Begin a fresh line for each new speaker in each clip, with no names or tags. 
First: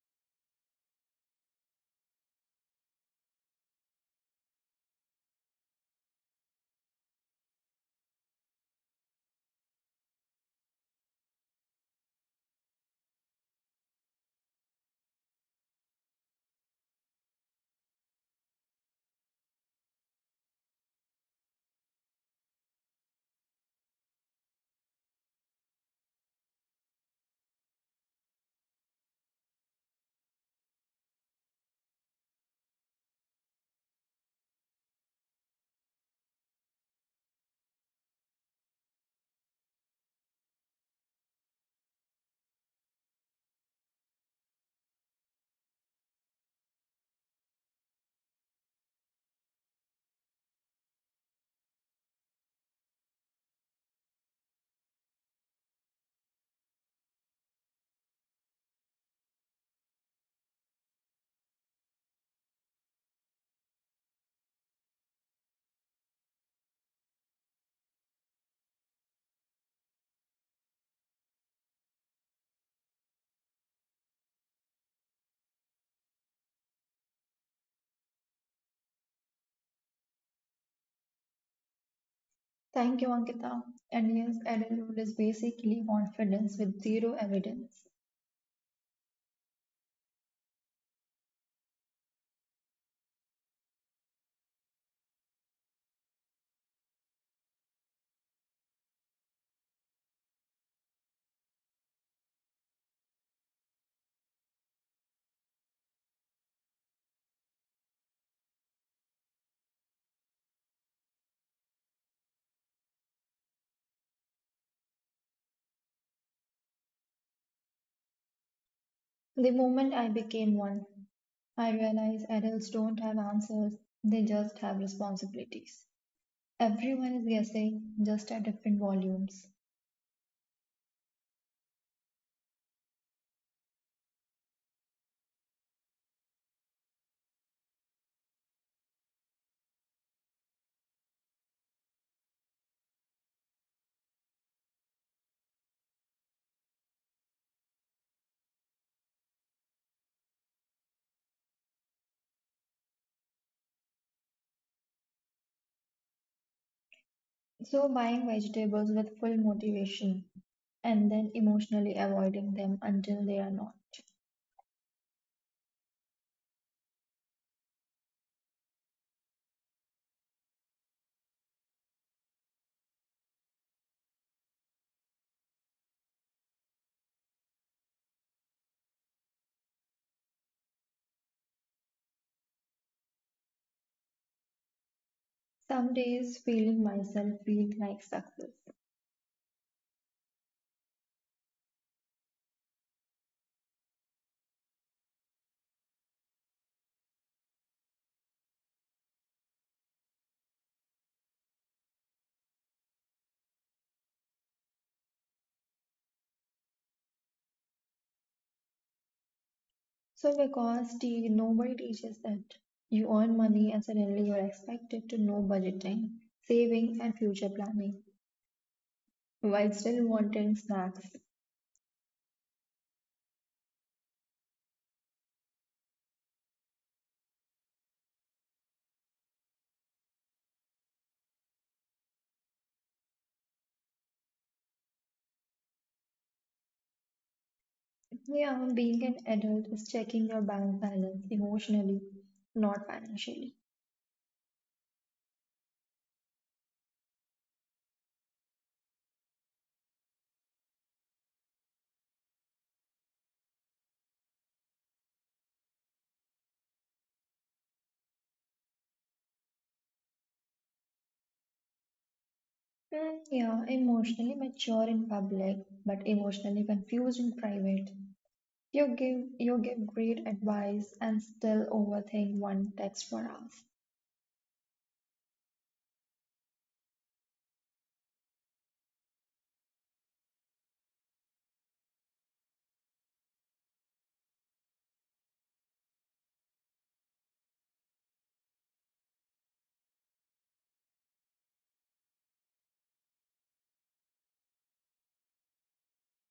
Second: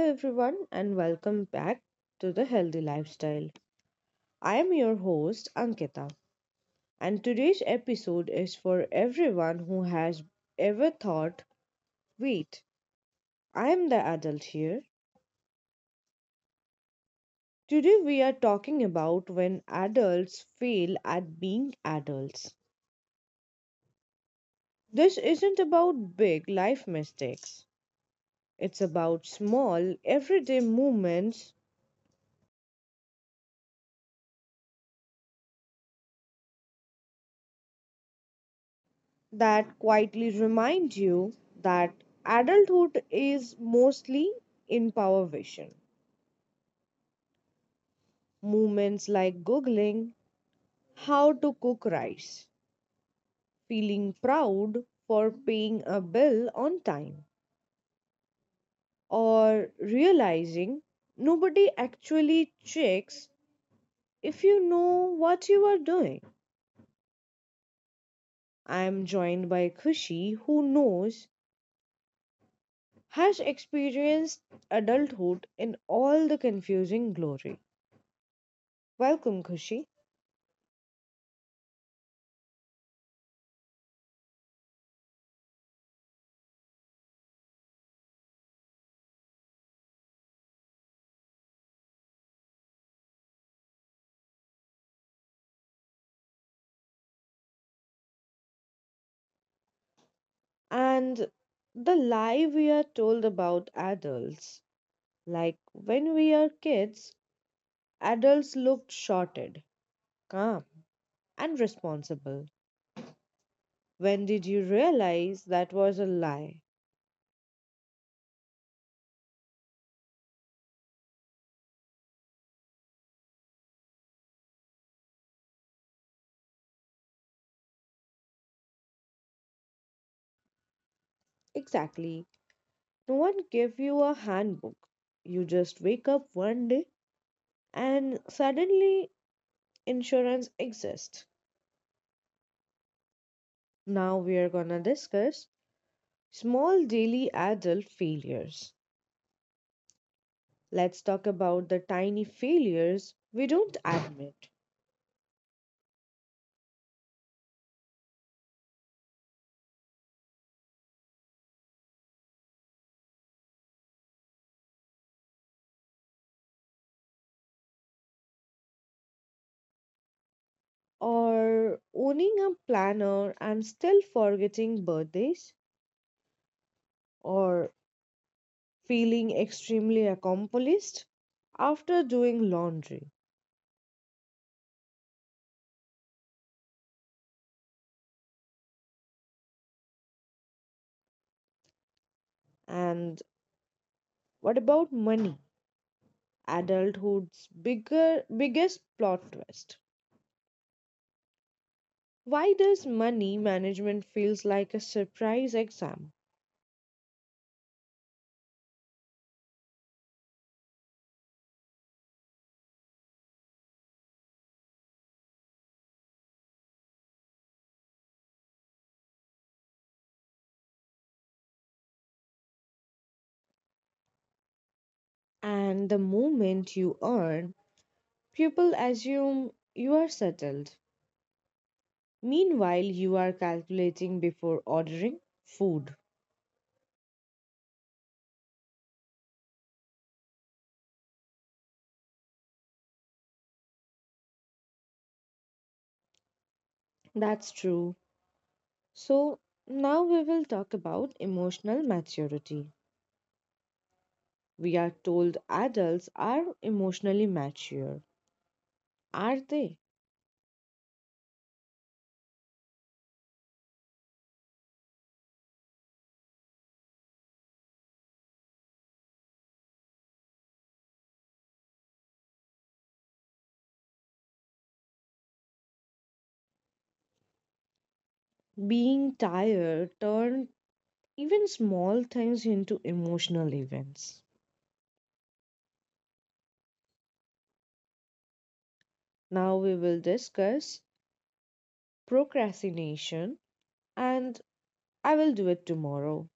everyone, and welcome back to the Healthy Lifestyle. I am your host, Ankita, and today's episode is for everyone who has ever thought, wait, I am the adult here. Today, we are talking about when adults fail at being adults. This isn't about big life mistakes, it's about small, everyday moments that quietly remind you that adulthood is mostly in power vision. Movements like Googling how to cook rice, feeling proud for paying a bill on time, or realizing nobody actually checks if you know what you are doing. I am joined by Kushi, who knows, has experienced adulthood in all the confusing glory. Welcome, Kushi.
Thank you, Ankita. And yes, adulthood is basically confidence with zero evidence.
And the lie we are told about adults, like when we are kids, adults looked shorted, calm, and responsible. When did you realize that was a lie?
The moment I became one, I realized adults don't have answers, they just have responsibilities. Everyone is guessing, just at different volumes.
Exactly. No one gave you a handbook. You just wake up one day and suddenly insurance exists. Now we are gonna discuss small daily adult failures. Let's talk about the tiny failures we don't admit.
So, buying vegetables with full motivation and then emotionally avoiding them until they are not.
Or owning a planner and still forgetting birthdays, or feeling extremely accomplished after doing laundry.
Some days, feeling myself feel like success.
And what about money? Adulthood's bigger biggest plot twist. Why does money management feels like a surprise exam?
Nobody teaches that you earn money and suddenly you're expected to know budgeting, saving and future planning while still wanting snacks.
And the moment you earn, people assume you are settled. Meanwhile, you are calculating before ordering food.
Yeah, being an adult is checking your bank balance emotionally, not financially.
That's true. So, now we will talk about emotional maturity. We are told adults are emotionally mature. Are they?
Mm, yeah, emotionally mature in public, but emotionally confused in private. You give great advice and still overthink one text for hours.
Being tired turned even small things into emotional events. Now we will discuss procrastination and I will do it tomorrow.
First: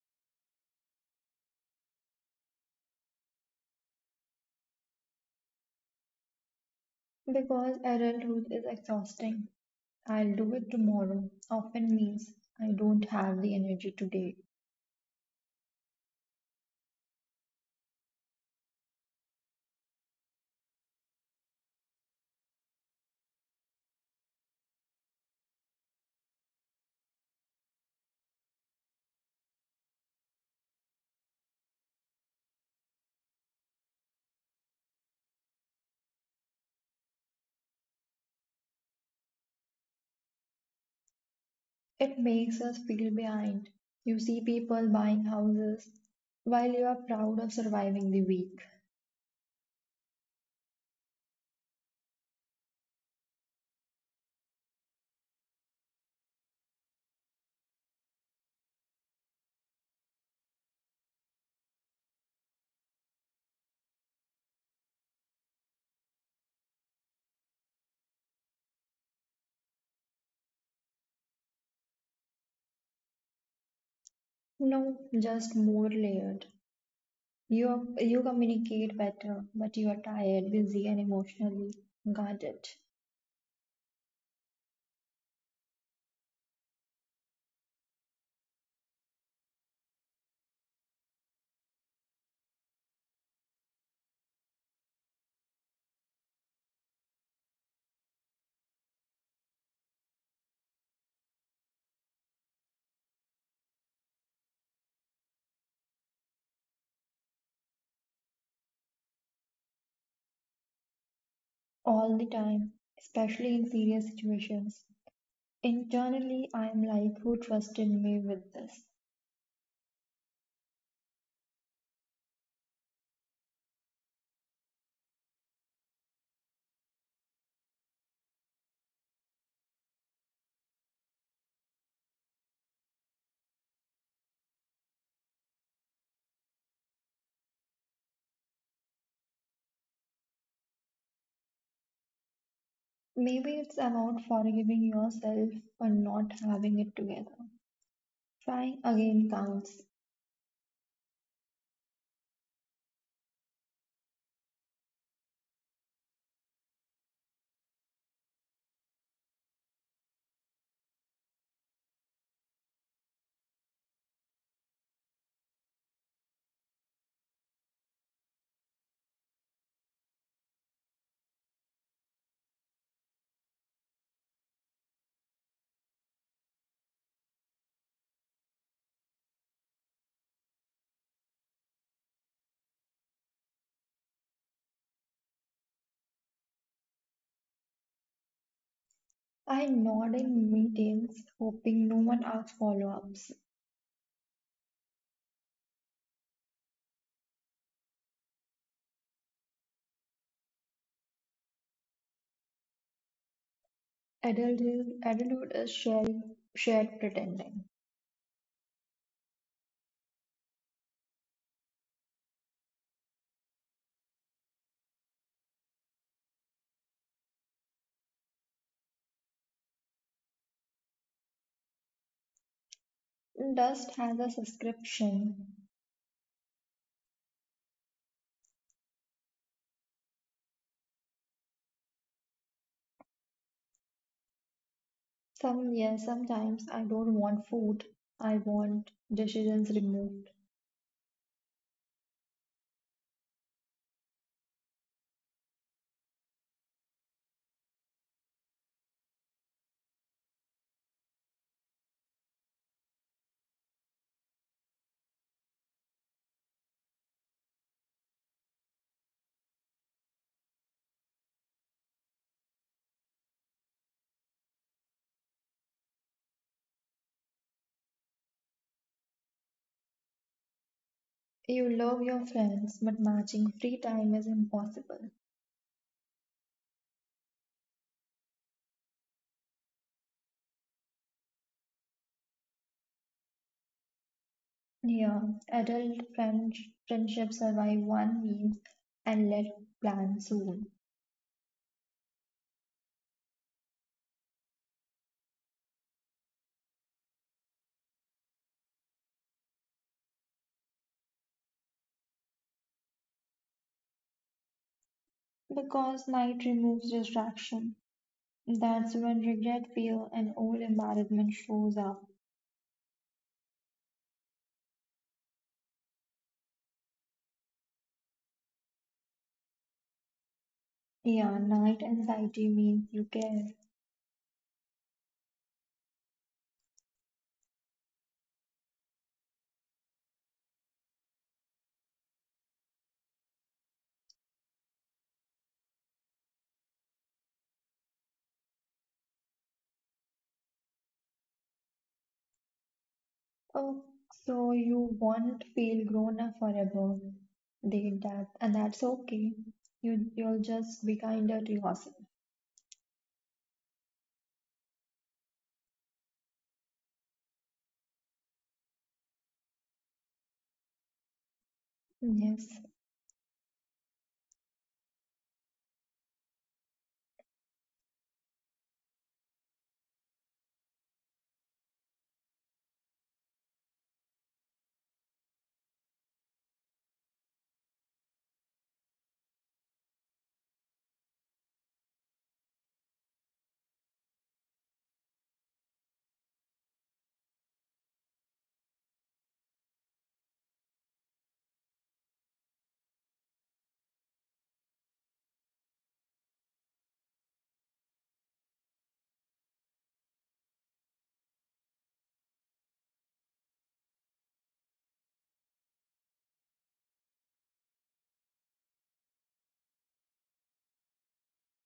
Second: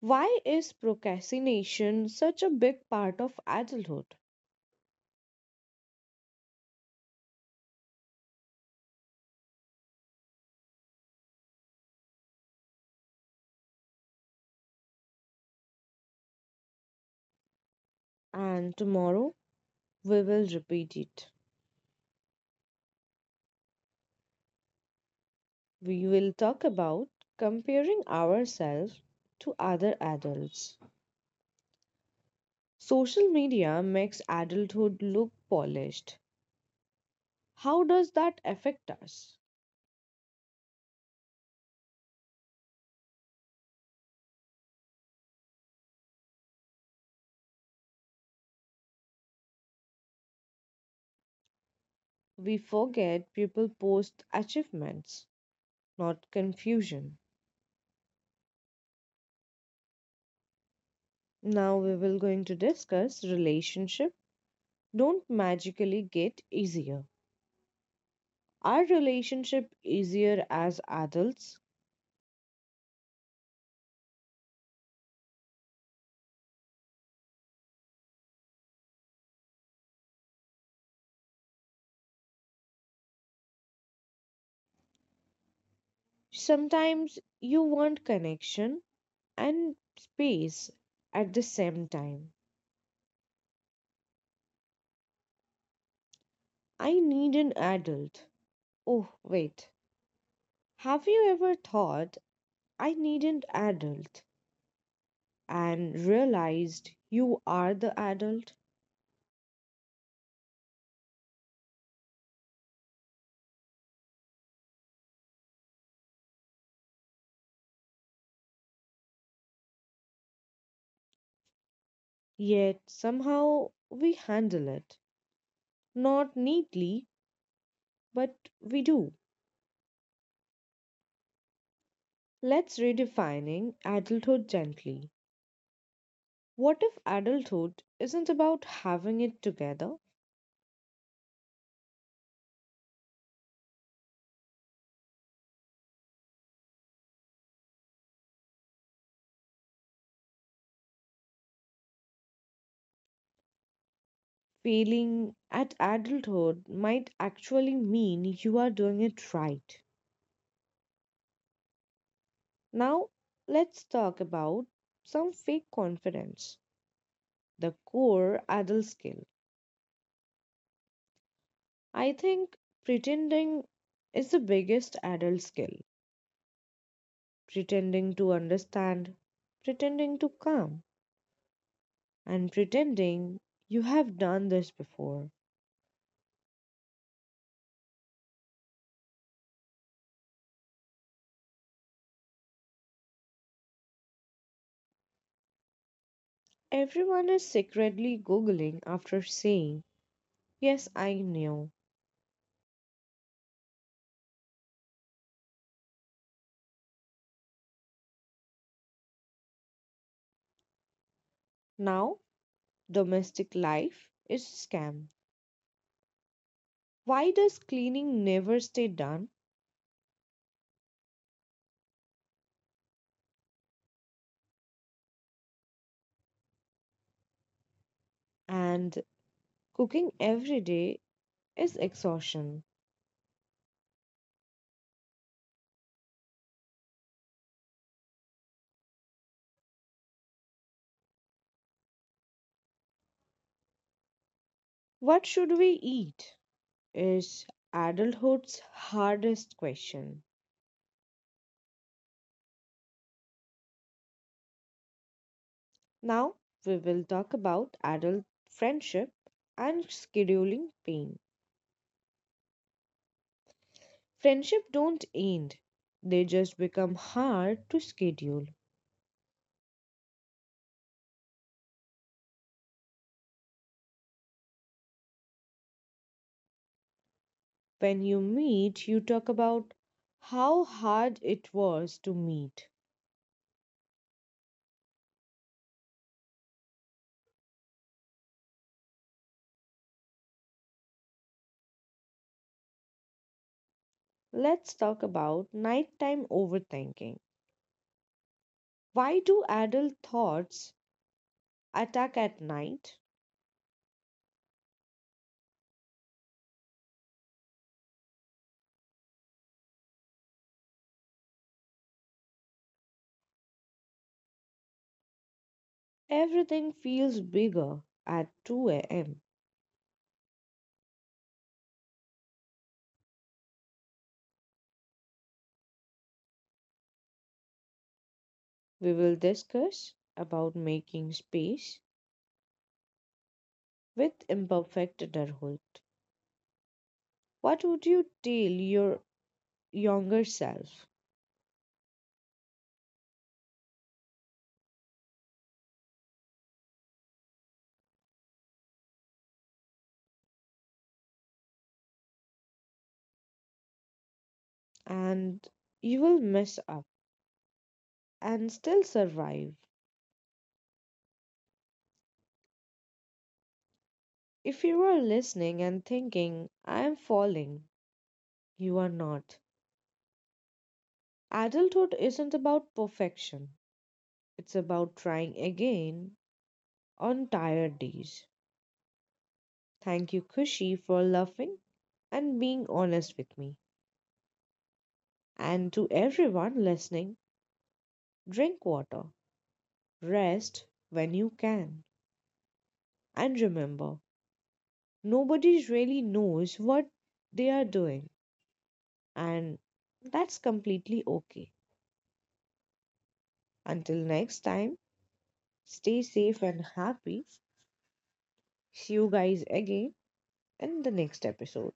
Why is procrastination such a big part of adulthood?
Because adulthood is exhausting. I'll do it tomorrow often means I don't have the energy today.
And tomorrow we will repeat it. We will talk about comparing ourselves to other adults. Social media makes adulthood look polished. How does that affect us?
It makes us feel behind. You see people buying houses while you are proud of surviving the week.
We forget people post achievements, not confusion. Now we will going to discuss relationship don't magically get easier. Are relationship easier as adults?
No, just more layered. You communicate better, but you are tired, busy, and emotionally guarded
Sometimes you want connection and space at the same time. I need an adult. Oh, wait. Have you ever thought, I need an adult, and realized you are the adult?
all the time, especially in serious situations. Internally, I am like, who trusted me with this?
Yet somehow we handle it. Not neatly, but we do. Let's redefining adulthood gently. What if adulthood isn't about having it together?
Maybe it's about forgiving yourself for not having it together. Trying again counts.
Failing at adulthood might actually mean you are doing it right. Now, let's talk about some fake confidence, the core adult skill. I think pretending is the biggest adult skill. Pretending to understand, pretending to calm, and pretending you have done this before.
I nod in meetings, hoping no one asks follow ups.
Everyone is secretly googling after saying, "Yes, I knew."
Adulthood is shared pretending.
Now, domestic life is scam. Why does cleaning never stay done
Dust has a subscription.
and cooking every day is exhaustion?
Some yes, sometimes I don't want food. I want decisions removed.
What should we eat? Is adulthood's hardest question. Now we will talk about adult friendship and scheduling pain. Friendship don't end. They just become hard to schedule.
You love your friends, but matching free time is impossible.
When you meet, you talk about how hard it was to meet.
Yeah, adult friends, friendships survive one meal and let plan soon
Let's talk about nighttime overthinking. Why do adult thoughts attack at night?
because night removes distraction. That's when regret, fear, and old embarrassment shows up.
Everything feels bigger at 2 a.m.
Yeah, night anxiety means you care.
We will discuss about making space with imperfect adulthood. What would you tell your younger self?
Oh, so you won't feel grown up forever. They that and that's okay. You'll just be kinder to yourself.
And you will mess up and still survive.
Yes.
If you are listening and thinking, I am falling, you are not. Adulthood isn't about perfection. It's about trying again on tired days. Thank you, Kushi, for laughing and being honest with me. And to everyone listening, drink water, rest when you can, and remember, nobody really knows what they are doing, and that's completely okay. Until next time, stay safe and happy. See you guys again in the next episode.